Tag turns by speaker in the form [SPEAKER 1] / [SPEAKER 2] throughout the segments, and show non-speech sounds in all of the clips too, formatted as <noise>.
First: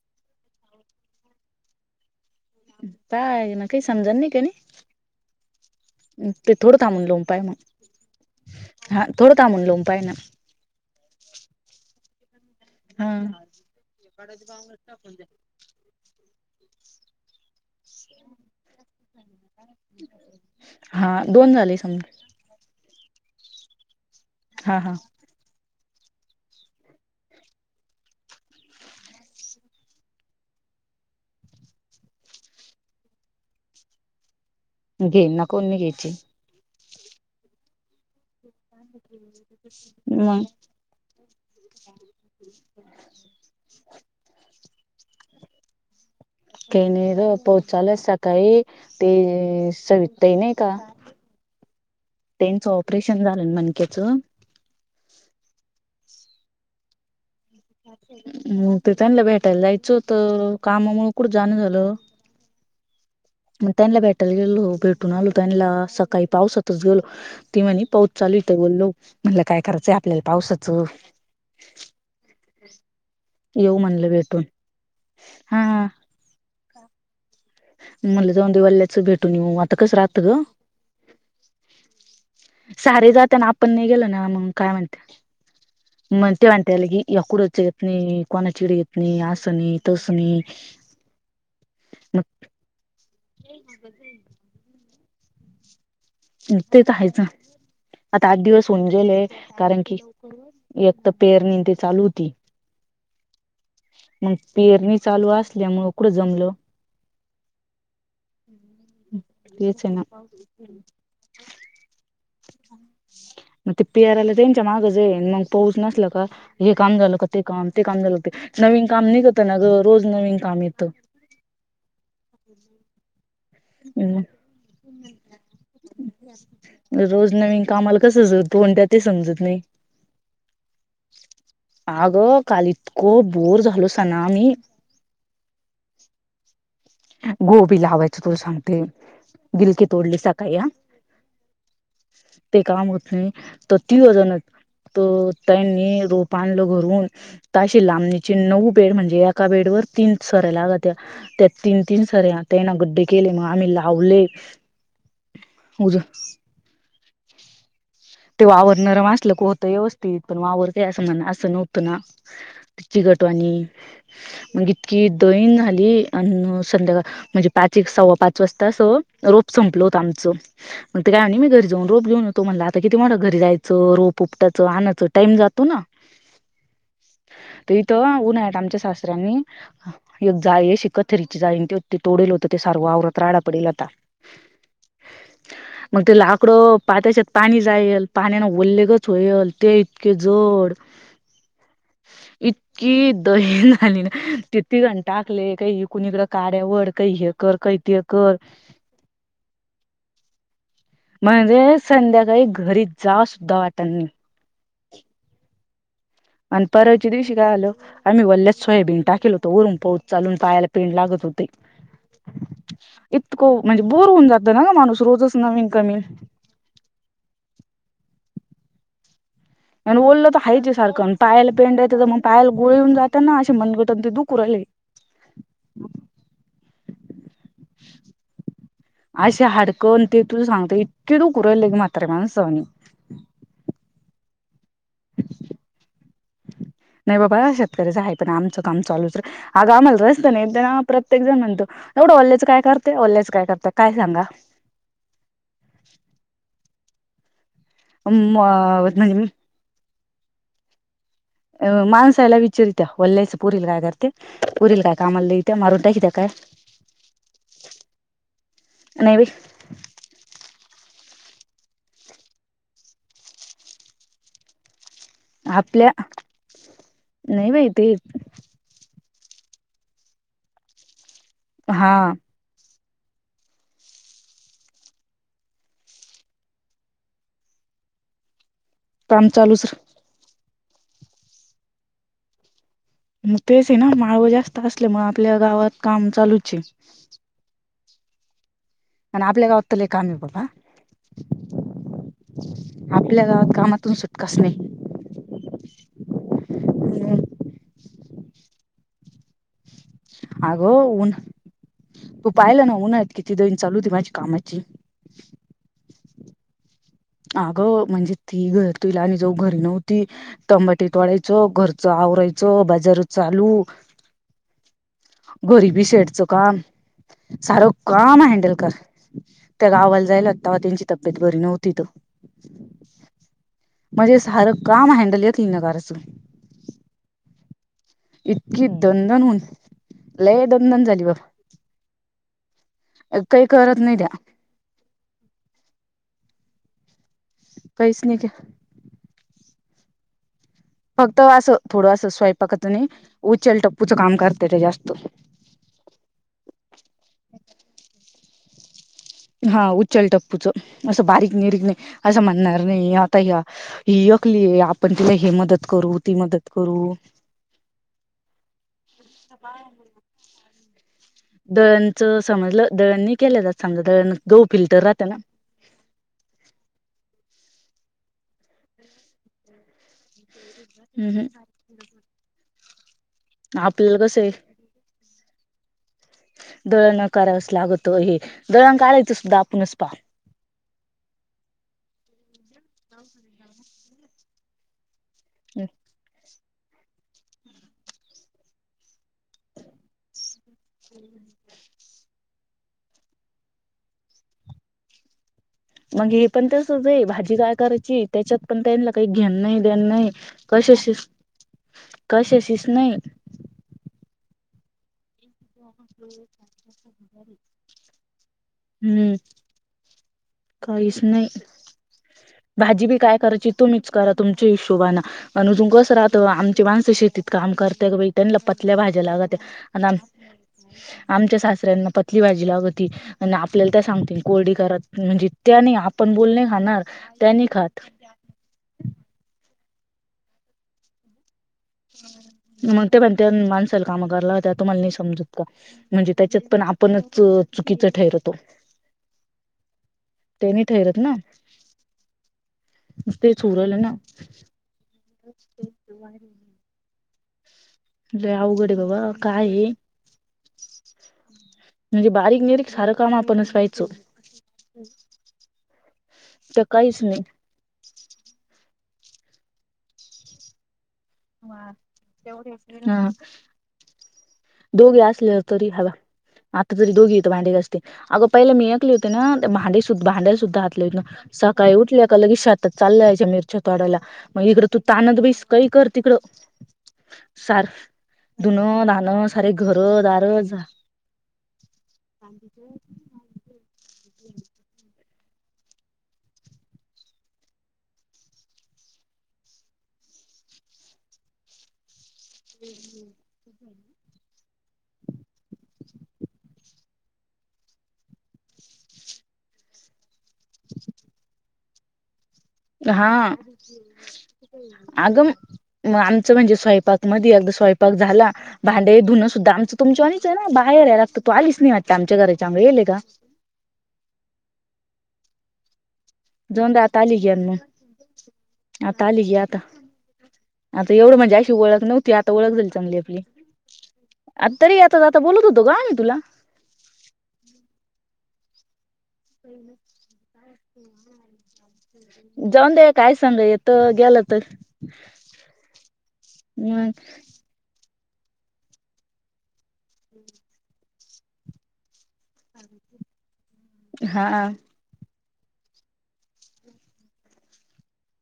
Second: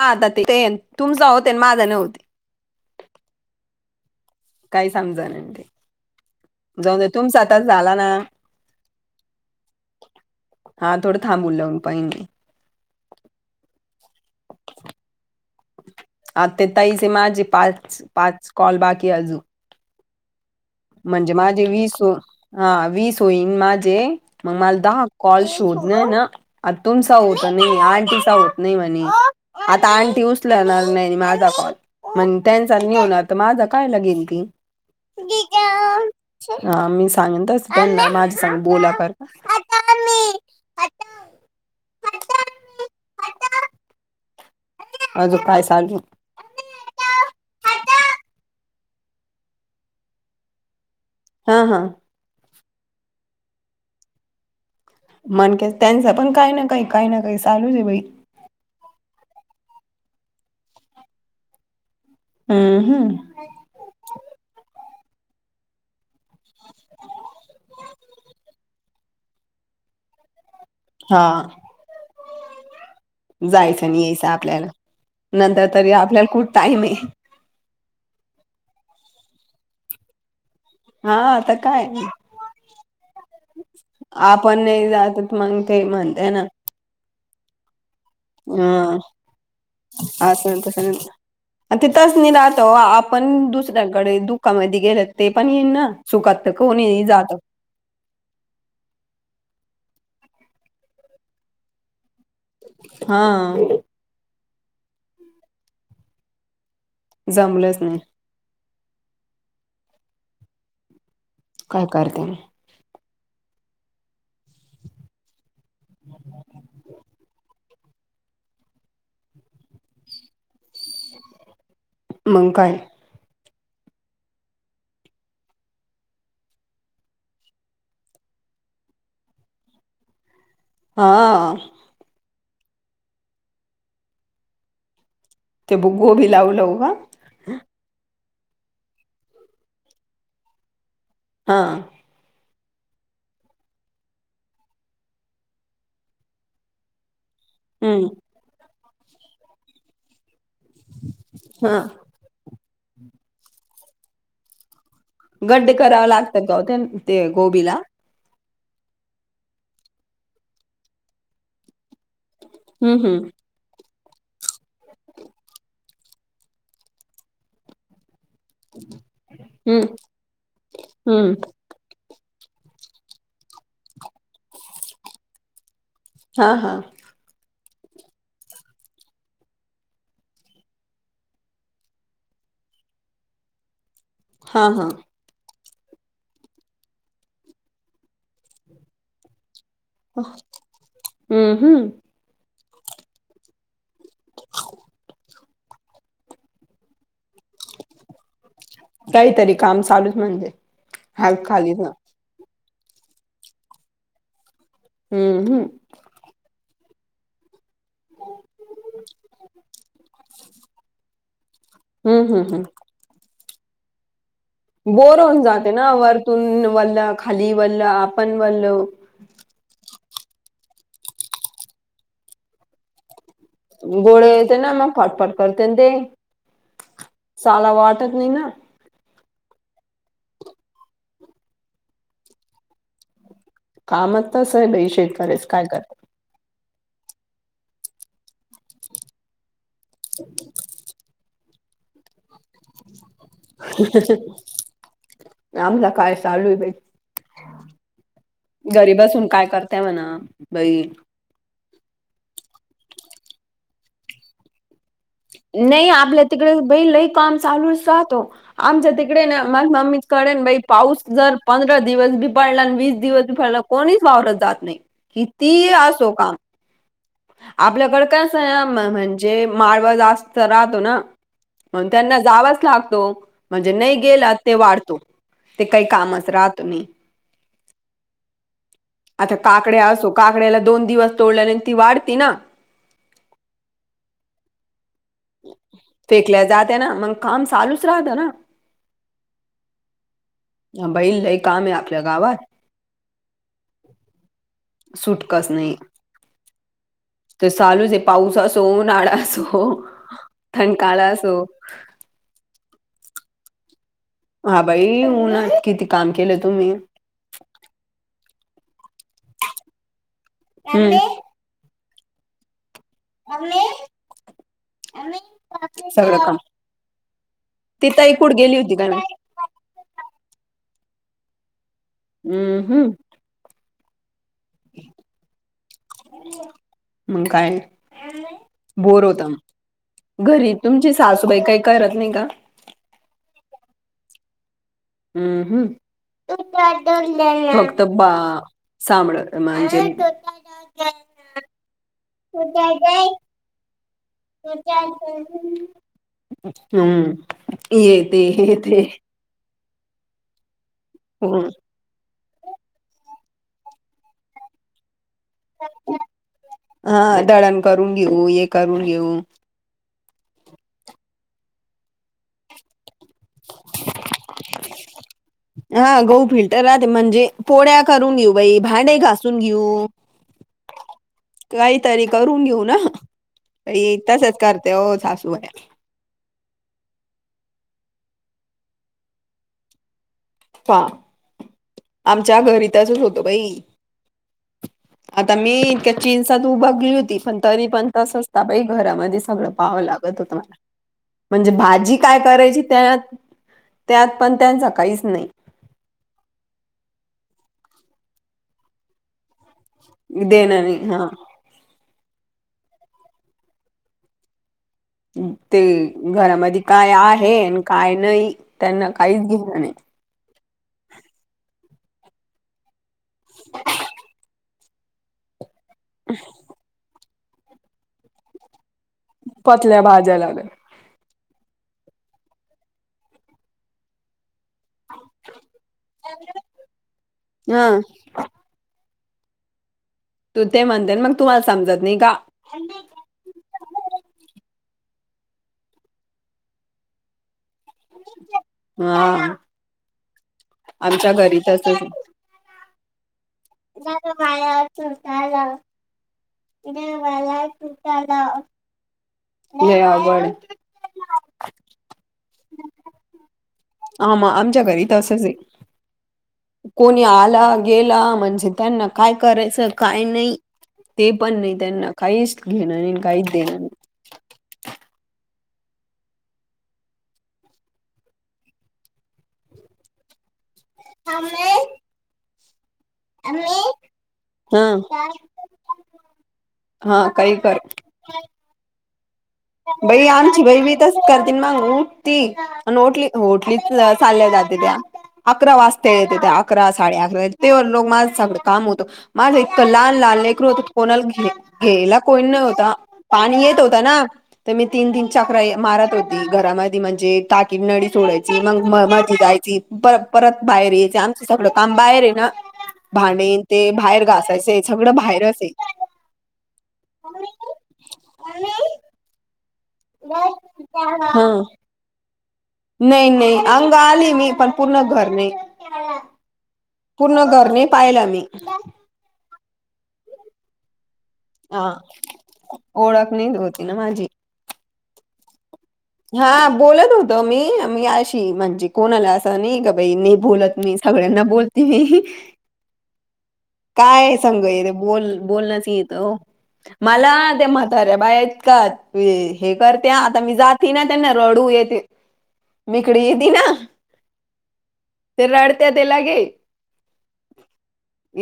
[SPEAKER 1] हा आता तेन तुमच होते माझ न्हवते.
[SPEAKER 2] काय म काही समजण नाही का नाही.
[SPEAKER 1] काही समजाण ते
[SPEAKER 2] ते थोडं
[SPEAKER 1] जाऊन
[SPEAKER 2] थांबून
[SPEAKER 1] जा
[SPEAKER 2] लावून
[SPEAKER 1] तुमच
[SPEAKER 2] पाय मग
[SPEAKER 1] तर झाला ना.
[SPEAKER 2] हा थोडं थांबून लों पा आहे ना.
[SPEAKER 1] हां थोड थांब बोलून पायन.
[SPEAKER 2] हा.
[SPEAKER 1] हा ते ताई चे माझे पाच पाच कॉल बाकी अजून.
[SPEAKER 2] हा
[SPEAKER 1] म्हणजे
[SPEAKER 2] दोन
[SPEAKER 1] माझे
[SPEAKER 2] झाले
[SPEAKER 1] वीस
[SPEAKER 2] असंन.
[SPEAKER 1] हो हा वीस होईन माझे मग
[SPEAKER 2] हा
[SPEAKER 1] मला
[SPEAKER 2] हा
[SPEAKER 1] दहा कॉल शोधण ना. आ तुमचा होत नाही आंटीचा होत नाही म्हणे. आता आणंटी उचलणार नाही माझा कॉल. म्हण त्यांचा नेऊन आता माझा कायलागेल ती.
[SPEAKER 2] घेईन ना कोण घ्यायची.
[SPEAKER 1] हा मी सांगेन तस पण माझी सांग बोला का.
[SPEAKER 2] मग. <inaudible> हो <inaudible>
[SPEAKER 1] अजून काय सगू.
[SPEAKER 2] केणे र पोहचाल सकाळी ते सवितताही नाही का.
[SPEAKER 1] हा हा.
[SPEAKER 2] त्यांचं ऑपरेशन झालं मनक्याचं.
[SPEAKER 1] म्हणके त्यांच पण काय ना काही काय ना काही चालूच आहे बाई
[SPEAKER 2] म ते त्यांलं भेटायला जायचं होत कामामु कुठं जाण झालं
[SPEAKER 1] हम् हम्
[SPEAKER 2] म त्यांना भेटायला गेलो भेटून आलो त्यांला सकाळी पावसातच गेलो ती म्हणे पाऊस चालू इत बोललो म्हणला काय करायचंय आपल्याला पावसाच त
[SPEAKER 1] हा जायचं नाही यायचं आपल्याला नंतर
[SPEAKER 2] हा
[SPEAKER 1] तरी आपल्याला खूठ टाईम आहे
[SPEAKER 2] मल जाऊ वल्याच भेटू न आता कस राात ग
[SPEAKER 1] हा आता काय ना
[SPEAKER 2] सार जातना आपण नाही गेलो ना मग काय
[SPEAKER 1] नाही
[SPEAKER 2] म्हणते
[SPEAKER 1] जातत मग ते म्हणते
[SPEAKER 2] मग
[SPEAKER 1] ना
[SPEAKER 2] ते म्हण तेलग अकडोच घतन कोणा चीड
[SPEAKER 1] अ
[SPEAKER 2] येेतन आसनी तोसनी
[SPEAKER 1] तेथच नाही राहतो आपण दुसऱ्याकडे दुःखामध्ये गेले ते पण येईन ना सुखात तर
[SPEAKER 2] तेच
[SPEAKER 1] कोणी
[SPEAKER 2] आहेच
[SPEAKER 1] जात
[SPEAKER 2] आता आठ दिवस होऊन गेले कारण कि एकतर पेरनी ते चालू होती
[SPEAKER 1] हा
[SPEAKER 2] मग पेरणी चालू असल्यामुळ कुठं जमलं
[SPEAKER 1] जमलंच नाही
[SPEAKER 2] तेच आहे ना
[SPEAKER 1] काय करते
[SPEAKER 2] मग तेपेरायला त्यांच्या माग जा येईन मग पाऊस नसला का हे काम झालं हो का ते काम ते काम झालं होते नवीन काम नाही करत ना ग रोज नवीन काम येतं
[SPEAKER 1] म काय
[SPEAKER 2] हम रोज नवीन कामाला कस जोडतो कोणत्या ते समजत नाही
[SPEAKER 1] हा
[SPEAKER 2] अग काल इतकं बोर झालं सना मी
[SPEAKER 1] ते बुगो बी लावू लाव का
[SPEAKER 2] गोबी लावायचं तू सांगते गिलकी तोडली सकाळी या
[SPEAKER 1] हां
[SPEAKER 2] ते काम होत नाही तर ती अजणत त त्यांनी रोप आणलं घरून तशी
[SPEAKER 1] हम्म
[SPEAKER 2] लांबणीची नऊ बेड म्हणजे एका बेड वर तीन सरायलागात
[SPEAKER 1] हा
[SPEAKER 2] तीन तीन सऱे त्यां ना गड्डे केले मग आम्ही लावले
[SPEAKER 1] गड्डे
[SPEAKER 2] उज
[SPEAKER 1] कराव लागतात ग ते ते गोबीला
[SPEAKER 2] ते वावरणं रमचलं होतं व्यवस्थित पण वावरतेय असं म्हण असं नव्हतं ना ची
[SPEAKER 1] हम्म हम्म
[SPEAKER 2] गटवाणी मग इतकी दहीन झाली अ संध्याकाळ म्हणजे पाच एक सव्वा पाच स्वस्तः अस रोप संपल
[SPEAKER 1] हम्म
[SPEAKER 2] होतं आमचं मग ते काय
[SPEAKER 1] हम्म
[SPEAKER 2] म्ह मी घरजेऊन रोप घेऊन होतो म्हणला तर किती म्हट घरी जायचं रोप उपटाचं आणायचं टाइम जातो ना
[SPEAKER 1] हा हा
[SPEAKER 2] त इथं उन्हात आमच्या सासऱ्यांनी एक जाय श कथरीची जाईन ते ते तोडेल होत ते सर्व आवरात राडा पडेल आता
[SPEAKER 1] हा हा
[SPEAKER 2] मग ते लाकडं पात्याच्यात पाणी जाईल पाण्यान उल्लेगच होईल ते इतके जोड
[SPEAKER 1] हम्म हम्म
[SPEAKER 2] इ कि दही झाली ना तिती घंटाकले काही कुणीकडें कार्यावर काही हे कर काही ते कर
[SPEAKER 1] काहीतरी काम चालूच म्हणजे हाल
[SPEAKER 2] म्हणजे
[SPEAKER 1] खालीच ना
[SPEAKER 2] संध्याकाळी घरी जा सुद्धा वाटानी
[SPEAKER 1] हम्म हम्म
[SPEAKER 2] आणि परवाच्या दिवशी काय झालं. आम्ही वल्लच सोयाबीन टाकेल होतो वरून पाऊस चालून पायाला पेंड लागत होते.
[SPEAKER 1] हम्म हम् हम्.
[SPEAKER 2] इतक म्हणजे बोर होऊन जातो.
[SPEAKER 1] बोर होन जाते ना वरतून वल्लं खाली वल्लं आपण वल्ल
[SPEAKER 2] आणि ओललं तर हायेच ये सारखं पायला पेंडायं तर मग पायला गोळे येऊन जात ना अशे मनगटत तेन
[SPEAKER 1] गोळे
[SPEAKER 2] दुखू
[SPEAKER 1] येते
[SPEAKER 2] राहिले
[SPEAKER 1] ना मग फटफट करते ते चलाव वाटत नाही ना
[SPEAKER 2] असे हाडकन ते तुझ सांगते इतके दुखु राहिले के म्ह ताऱ्या माणसा वाणी
[SPEAKER 1] कामच तस आहे बाई शेेतकऱ्याच काय करता.
[SPEAKER 2] नाही बाबा शेतकऱ्याच आहे पण आमचं काम चालूच हा अगं आम्हाला जायचं होतं ना एक दाना प्रत्येक जण म्हनतो येवढं ओलेच काय करते ओलेच काय करते काय सांगा
[SPEAKER 1] आमला काय चालूय बाई घरी
[SPEAKER 2] म्हणजे
[SPEAKER 1] बसून काय करताय म्हणा बई
[SPEAKER 2] अ मानसाला विचारीत वल्याच पोरीला कायरते पो रील काय कामाला लईत्या मारून
[SPEAKER 1] नाही
[SPEAKER 2] टाकीत्या
[SPEAKER 1] आपल्या
[SPEAKER 2] काय
[SPEAKER 1] तिकडे बई लई काम चालूच राहतो आमच्या
[SPEAKER 2] नाही बाई
[SPEAKER 1] तिकडे ना माझ मम्मी कडे बाइ पाऊस जर पंधरा दिवस बी पडला आणि वीस दिवस बी पडला कोणीच वावरत जात नाही किती
[SPEAKER 2] आपल्या.
[SPEAKER 1] असो काम
[SPEAKER 2] नाही बाई ते
[SPEAKER 1] आपल्याकडे काय अस म्हणजे माळव जास्त राहतो ना मग
[SPEAKER 2] हा
[SPEAKER 1] त्यांना जावच लागतो. म्हणजे नाही गेला ते वाढतो ते काही कामच राहतो नाही.
[SPEAKER 2] <inaudible>
[SPEAKER 1] आता
[SPEAKER 2] चालूच
[SPEAKER 1] काकड्या असो काकड्याला दोन दिवस तोडल्या नाही ती वाढती ना
[SPEAKER 2] मग तेच येना माळव जास्त असले मग आपल्या गावात काम
[SPEAKER 1] फेकल्या
[SPEAKER 2] चालूचे
[SPEAKER 1] जाते ना मग काम चालूच राहतं ना
[SPEAKER 2] आणि आपल्या गावात त लइ काम ये बाबा
[SPEAKER 1] बाई लई काम आहे आपल्या गावात
[SPEAKER 2] आपल्या गावात कामातून सुटकाच नाही.
[SPEAKER 1] सुटकाच नाही. त चालूच आहे पाऊस असो उनाळा असो.
[SPEAKER 2] अगं
[SPEAKER 1] थंडकाळा
[SPEAKER 2] ऊन
[SPEAKER 1] असो
[SPEAKER 2] तू पाहिला ना उन्हाळ्यात किती दन चालू होती माझी
[SPEAKER 1] हा
[SPEAKER 2] कामाची
[SPEAKER 1] बाई उनात किती काम केलं तुम्ही
[SPEAKER 2] अगं म्हणजे ती घर तुईला आणि जो घरी नव्हती तंबाटे
[SPEAKER 1] हम्म
[SPEAKER 2] तोडायचं घर च आवरायच बाजार चालू घरीबी शेडचं काम सार
[SPEAKER 1] ती ताई
[SPEAKER 2] काम
[SPEAKER 1] कुठं
[SPEAKER 2] हंडल
[SPEAKER 1] गेली
[SPEAKER 2] कर
[SPEAKER 1] होती काय माहित
[SPEAKER 2] त्या गावाला जायेल होत्या तवा त्यांची तब्येत बरी नव्हती त
[SPEAKER 1] हम्म हम्म.
[SPEAKER 2] म्हणजे सारं काम हँडल येकली न करायचं
[SPEAKER 1] मग काय
[SPEAKER 2] इतकी
[SPEAKER 1] बोर होतं
[SPEAKER 2] दनदनहुन
[SPEAKER 1] घरी तुमची सासूबाई काही करत नाही का
[SPEAKER 2] काही करत नाही त्या
[SPEAKER 1] हम्म हम्म
[SPEAKER 2] काहीच
[SPEAKER 1] फक्तबा
[SPEAKER 2] नाही
[SPEAKER 1] साांबळ महेंजे
[SPEAKER 2] फक्त असं थोडंं स्वयंपाकच नाही उचल टप्पूचं काम करत्या त्या जास्त
[SPEAKER 1] हम्म ये ते हे ते
[SPEAKER 2] हा उच्चल टप्पूचं असं बारीक निरीकने असं म्हणणार नाही आता हया हि येकली आपण तिला हिमत मदत करू ती मदत करू
[SPEAKER 1] हा दळण करून घेऊ हे करून घेऊ
[SPEAKER 2] दळणच समजलं दळणनी केलं जात समजा दळण गहू फिलटर राहतं ना
[SPEAKER 1] हा गहू फिल्टर राहते म्हणजे पोळ्या करून घेऊ बाई भांडे घासून घेऊ
[SPEAKER 2] हम् हम्...
[SPEAKER 1] काहीतरी करून घेऊ ना त
[SPEAKER 2] आपल्याला कसं आहे
[SPEAKER 1] तसच करते हो सासूबाई
[SPEAKER 2] दळणं करावच लागत हे दळण करायच सुद्धा आपणच पा...
[SPEAKER 1] हा आमच्या घरीतचच होत बाई.... आता मीन का चीन.... तू बघली होती पण तरी पण तस असता बाई घरामध्ये सगळं पावं लागत होत मला... म्हणजे भाजी काय करायची त्यात त्यात पण त्याच काहीच नाही....
[SPEAKER 2] मग हे पण तेचच आहे भाजी काय करायची त्याच्यात पण त्यां काही घेन नाही... नाही
[SPEAKER 1] देणं नाही
[SPEAKER 2] कशी
[SPEAKER 1] हा
[SPEAKER 2] कशाशीच नाही...
[SPEAKER 1] ते घरामध्ये काय आहे आणि काय नाही त्यांना
[SPEAKER 2] हम्म
[SPEAKER 1] काहीच घेतलं नाही...
[SPEAKER 2] काहीच नाही.... भाजी बी काय करायची तो मिक्च करा तुमच्या हिशोबाने अनुजून कस राहतं आमचे माणसं शेती..... काम करते बेट ना ल पतल्या भाज्या लागत....
[SPEAKER 1] पतल्या भाज्या लागल
[SPEAKER 2] आमच्या सासऱ्यांना पत्री भाजी लागत होती.... आपल्याला त्या सांगते कोरडी करत म्हणजे त्यानी आपण बोलणे खाणार त्याने
[SPEAKER 1] हा
[SPEAKER 2] खात...
[SPEAKER 1] तू ते म्हणतेन मग तुम्हाला समजत.... नाही का
[SPEAKER 2] मग ते पण त्या माणसाल काम करायत्या तुम्हाला नाही समजत का? म्हणजे त्याच्यात पण आपणच चुकीचं ठरतो..
[SPEAKER 1] हा
[SPEAKER 2] ते नाही ठरत
[SPEAKER 1] आमच्या घरीतच...
[SPEAKER 2] न ते सरज....
[SPEAKER 1] माया चुरताय बाया......
[SPEAKER 2] अवघड बाबा काय?
[SPEAKER 1] अवघड आहे.
[SPEAKER 2] म्हणजे बारीक सारीक सारं काम आपण असवायचं....
[SPEAKER 1] आम आमच्या घरी तर असंच आहे....
[SPEAKER 2] तर
[SPEAKER 1] कोणी
[SPEAKER 2] काहीच नाही
[SPEAKER 1] आला गेला म्हणजे त्यांना काय करायचं काय नाही.... ते पण नाही त्यांना काहीच घेणार नाही.
[SPEAKER 2] हा
[SPEAKER 1] काहीच देणार नाही.
[SPEAKER 2] दोघे असले तरी हवा आता तरी दोघी येत भांडे असते अगं पहिले मी ऐले होते ना भांडे भांड्याल सुद्धा... सकाळी उठल्या कामात..... चाललायच्या मिरच्या तडाला मग
[SPEAKER 1] हा
[SPEAKER 2] इकडे तू त ब काही कर.... तिकड
[SPEAKER 1] हा काही कर
[SPEAKER 2] सार धुन नान...
[SPEAKER 1] बई आमची बाई बी... च करते मग उठ त आणि टली होटलीच चालल्या जाते त्या.... अकरा वाजता येत त्या अकरा साडे अकरा ते लोक माझ सगळं काम होतं.... माझं इतकं लहान लहान लेकर होत कोणाला गेले.. घ्यायला कोण न होता पाणी येत होता ना.... तर मी तीन तीन चक्र मारत होती घरामध्ये म्हणजे टाकी नळी सोडायची मग म मध्ये जायची.... परत परत बाहेर यायचे आमचं सगळं काम बाहेर आहे ना...
[SPEAKER 2] हा
[SPEAKER 1] भाणे ते बाहेर घासायचंय सगळं बाहेरच आहे.....
[SPEAKER 2] ग आमचं म्हणजे स्वयंपाक मध्ये अ स्वयंपाक झाला भांडे धुनं सुद्धा आमच... तुमच्या आणिच आहे ना बाहेर आहे लागतं
[SPEAKER 1] हा
[SPEAKER 2] तू आलीच नाही वाटत आमच्या घराच्याांगडेेले का?
[SPEAKER 1] नाही नाही अंग आली मी पण पूर्ण घर नाही....
[SPEAKER 2] दोनदा आत आली
[SPEAKER 1] पूर्ण
[SPEAKER 2] घे
[SPEAKER 1] घर
[SPEAKER 2] म
[SPEAKER 1] नाही पाहिलं मी
[SPEAKER 2] आता आली घे आता आता एवढं मज... ज्याशी
[SPEAKER 1] हा
[SPEAKER 2] ओळख नव्हती आता ओळख झाली चांगली
[SPEAKER 1] ओळख
[SPEAKER 2] आपली
[SPEAKER 1] नाही होती ना माझी
[SPEAKER 2] आता तरी आता आता बोलत होतो का? तुला
[SPEAKER 1] हा बोलत होत मी मी अशी म्हणजे कोणा आला? नाही ग बाई नाही बोलत मी सगळ्यांना बोलते मी....
[SPEAKER 2] जाऊन दे काय सांग येत
[SPEAKER 1] काय
[SPEAKER 2] गेलं तर
[SPEAKER 1] सगे बोल बोलण्यास येतं
[SPEAKER 2] मग
[SPEAKER 1] मला ते... अरे बा ऐतका हे करते आता मी जात... ना त्यांना रडू ये ते मोकळी ती ना....
[SPEAKER 2] हा....
[SPEAKER 1] ते रडत्या त्याला घे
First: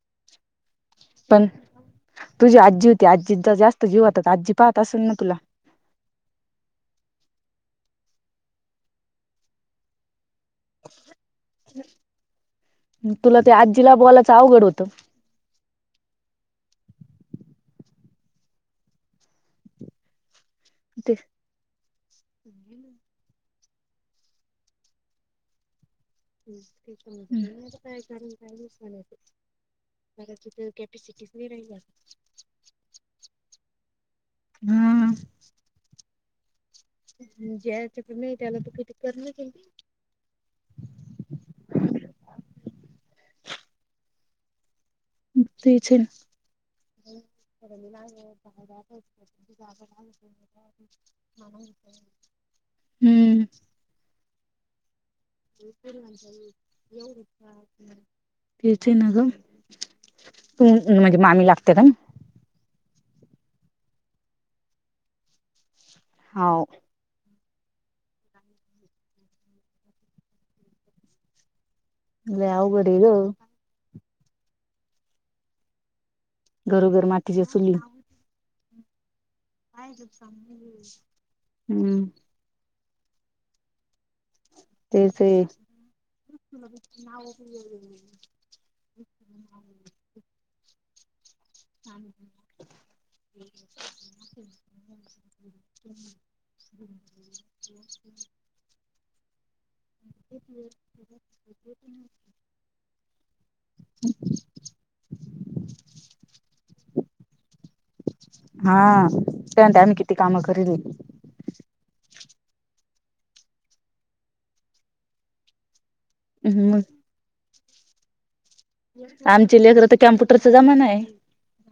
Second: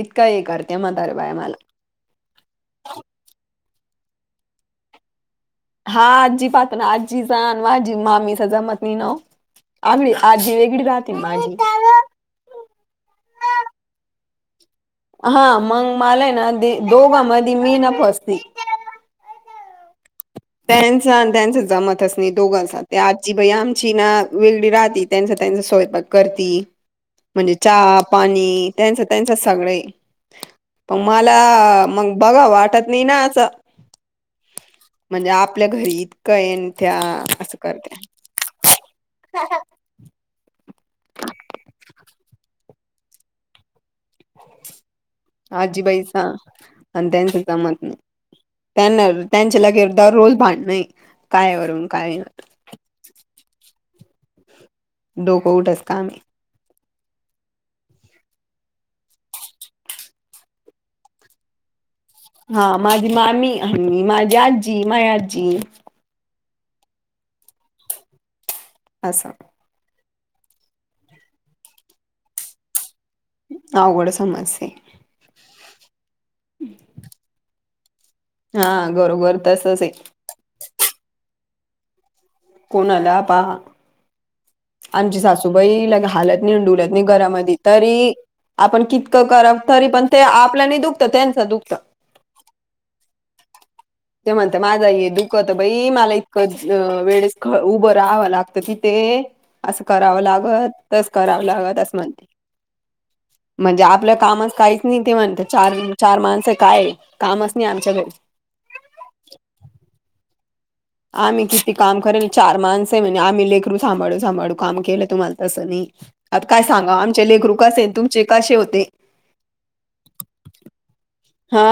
[SPEAKER 1] इतका हे करते मदारे बाय
[SPEAKER 2] पण
[SPEAKER 1] मला
[SPEAKER 2] तुझी आजी होती आजी जास्त जीवातात आजी पाहत असेल ना तुला
[SPEAKER 1] हा आजी पाहतो ना आजीचा आजी मामीचा जमत नाही न आ आजी व गिड दातन माज
[SPEAKER 2] तुला ते आजीला बॉलायचं अवघड होतं
[SPEAKER 1] हा मग मलाय ना दोघां म मी ना फसते नस
[SPEAKER 2] ते
[SPEAKER 1] त्यांनस म दोघं ते आजीई आमची ना वेली राह त्यांचा त्यांचा स्वयक करती म्हणजे चहा पाणी त्यांच त्यांच सगळे प मला मग बघा वाटत नाही ना असं
[SPEAKER 2] हा
[SPEAKER 1] म्हणजे आपल्या घरी इतकं येन त्या असं
[SPEAKER 2] जय
[SPEAKER 1] करत्या
[SPEAKER 2] चक्र मे त्याला तुखी दित नाही क तेच आहे
[SPEAKER 1] आजीबाईचा आणि त्यांच जमत नाही त्यांना त्यांच्याला गिरदवर रोल भांडणे कायवरून काय
[SPEAKER 2] हम्म
[SPEAKER 1] डोकऊठच का आम्ही
[SPEAKER 2] येवढ इचछ तेच ना ग तू म्हणजे मामी लागते का
[SPEAKER 1] हा माझी मामी माझी आजी माया आजी
[SPEAKER 2] होव
[SPEAKER 1] अससाम
[SPEAKER 2] अ याव गडू
[SPEAKER 1] नाव गोड समस्ये
[SPEAKER 2] घरोघर मातीच्या चुली
[SPEAKER 1] हा घरोबर तसच आहे
[SPEAKER 2] हम्म
[SPEAKER 1] कोणा आला पहा आमची
[SPEAKER 2] तेच आहे
[SPEAKER 1] सासूबाई लग हालत नाहीडुलत नाही घरामध्ये तरी आपण कितकं करा तरी पण ते आपल्याने दुख
[SPEAKER 2] ह ह
[SPEAKER 1] ते म्हणत माझा ये दुःखत बाई मला इतकं वेळेस ख उभं राहावं लागतं तिथे असं करावं लागत तरच करावं लागत असं म्हणते म्हणजे आपल्या कामात काहीच नाही ते म्हणते चार चार माणसं काय कामच नाही आमच्या घडे
[SPEAKER 2] हा त्यांत आम्ही किती कामं करली
[SPEAKER 1] आम्ही किती काम करेल चार माणस आहे म्हणजे आम्ही लेकरू सांभाळू सांभाळू काम केलं तुम्हाला तसं नाही आता काय
[SPEAKER 2] मग
[SPEAKER 1] सांगा आमचे लेखरू कसे तुमचे कसे होते
[SPEAKER 2] आमची लेकर तर कॅम्प्युटरचा जमाना आहे
[SPEAKER 1] हा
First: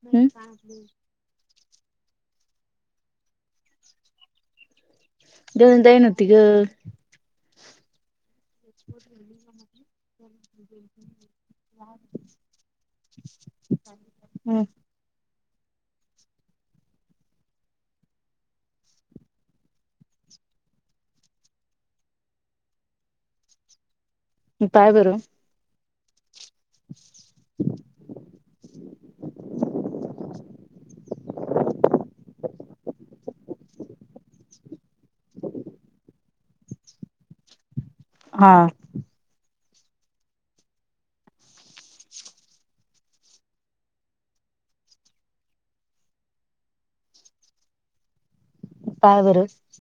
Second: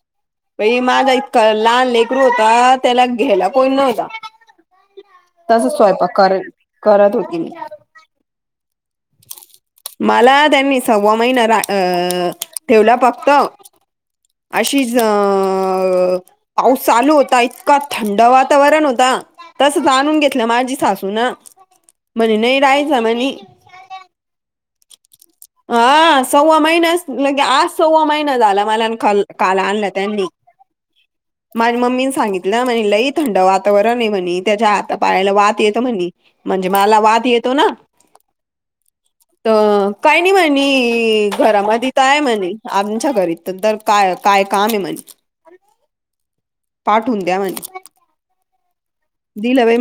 [SPEAKER 2] हम्
[SPEAKER 1] प माझा इतका लहान लेकरू होता त्याला घ्यायला कोण नव्हता तस
[SPEAKER 2] देऊन जाईन
[SPEAKER 1] स्वयंपाक
[SPEAKER 2] होती ग
[SPEAKER 1] कर करत होतील
[SPEAKER 2] तजपूर
[SPEAKER 1] मला त्यांनी सव्वा महिना रा ठेवला फक्त
[SPEAKER 2] हम्म
[SPEAKER 1] अशीच अ पाऊस चालू होता इतका थंड वातावरण होता तस जाणून घेतलं, माझी सासू ना, म्हणे नाही, राहायच म्हणे,
[SPEAKER 2] पाय बर,
[SPEAKER 1] हा सव्वा महिन, लगे आज सव्वा महिना झाला मला, कल कला आणलं, त्यांनी.
[SPEAKER 2] <unintelligible>
[SPEAKER 1] माझ्या मम्मीने सांगितलं म्हणे, लई थंड वातावरण आहे म्हणे, त्याच्या हात पाळायला वात येत म्हणे, म्हणजे मला, वाद येतो ना,
[SPEAKER 2] हा,
[SPEAKER 1] तर काय नाही म्हणे, घरामध्ये तर आहे म्हणे आमच्या घरीत तर तर, काय, काय काम आहे म्हने, पाठवून द्या म्हणे,
[SPEAKER 2] काय बर,
[SPEAKER 1] दिलं बाई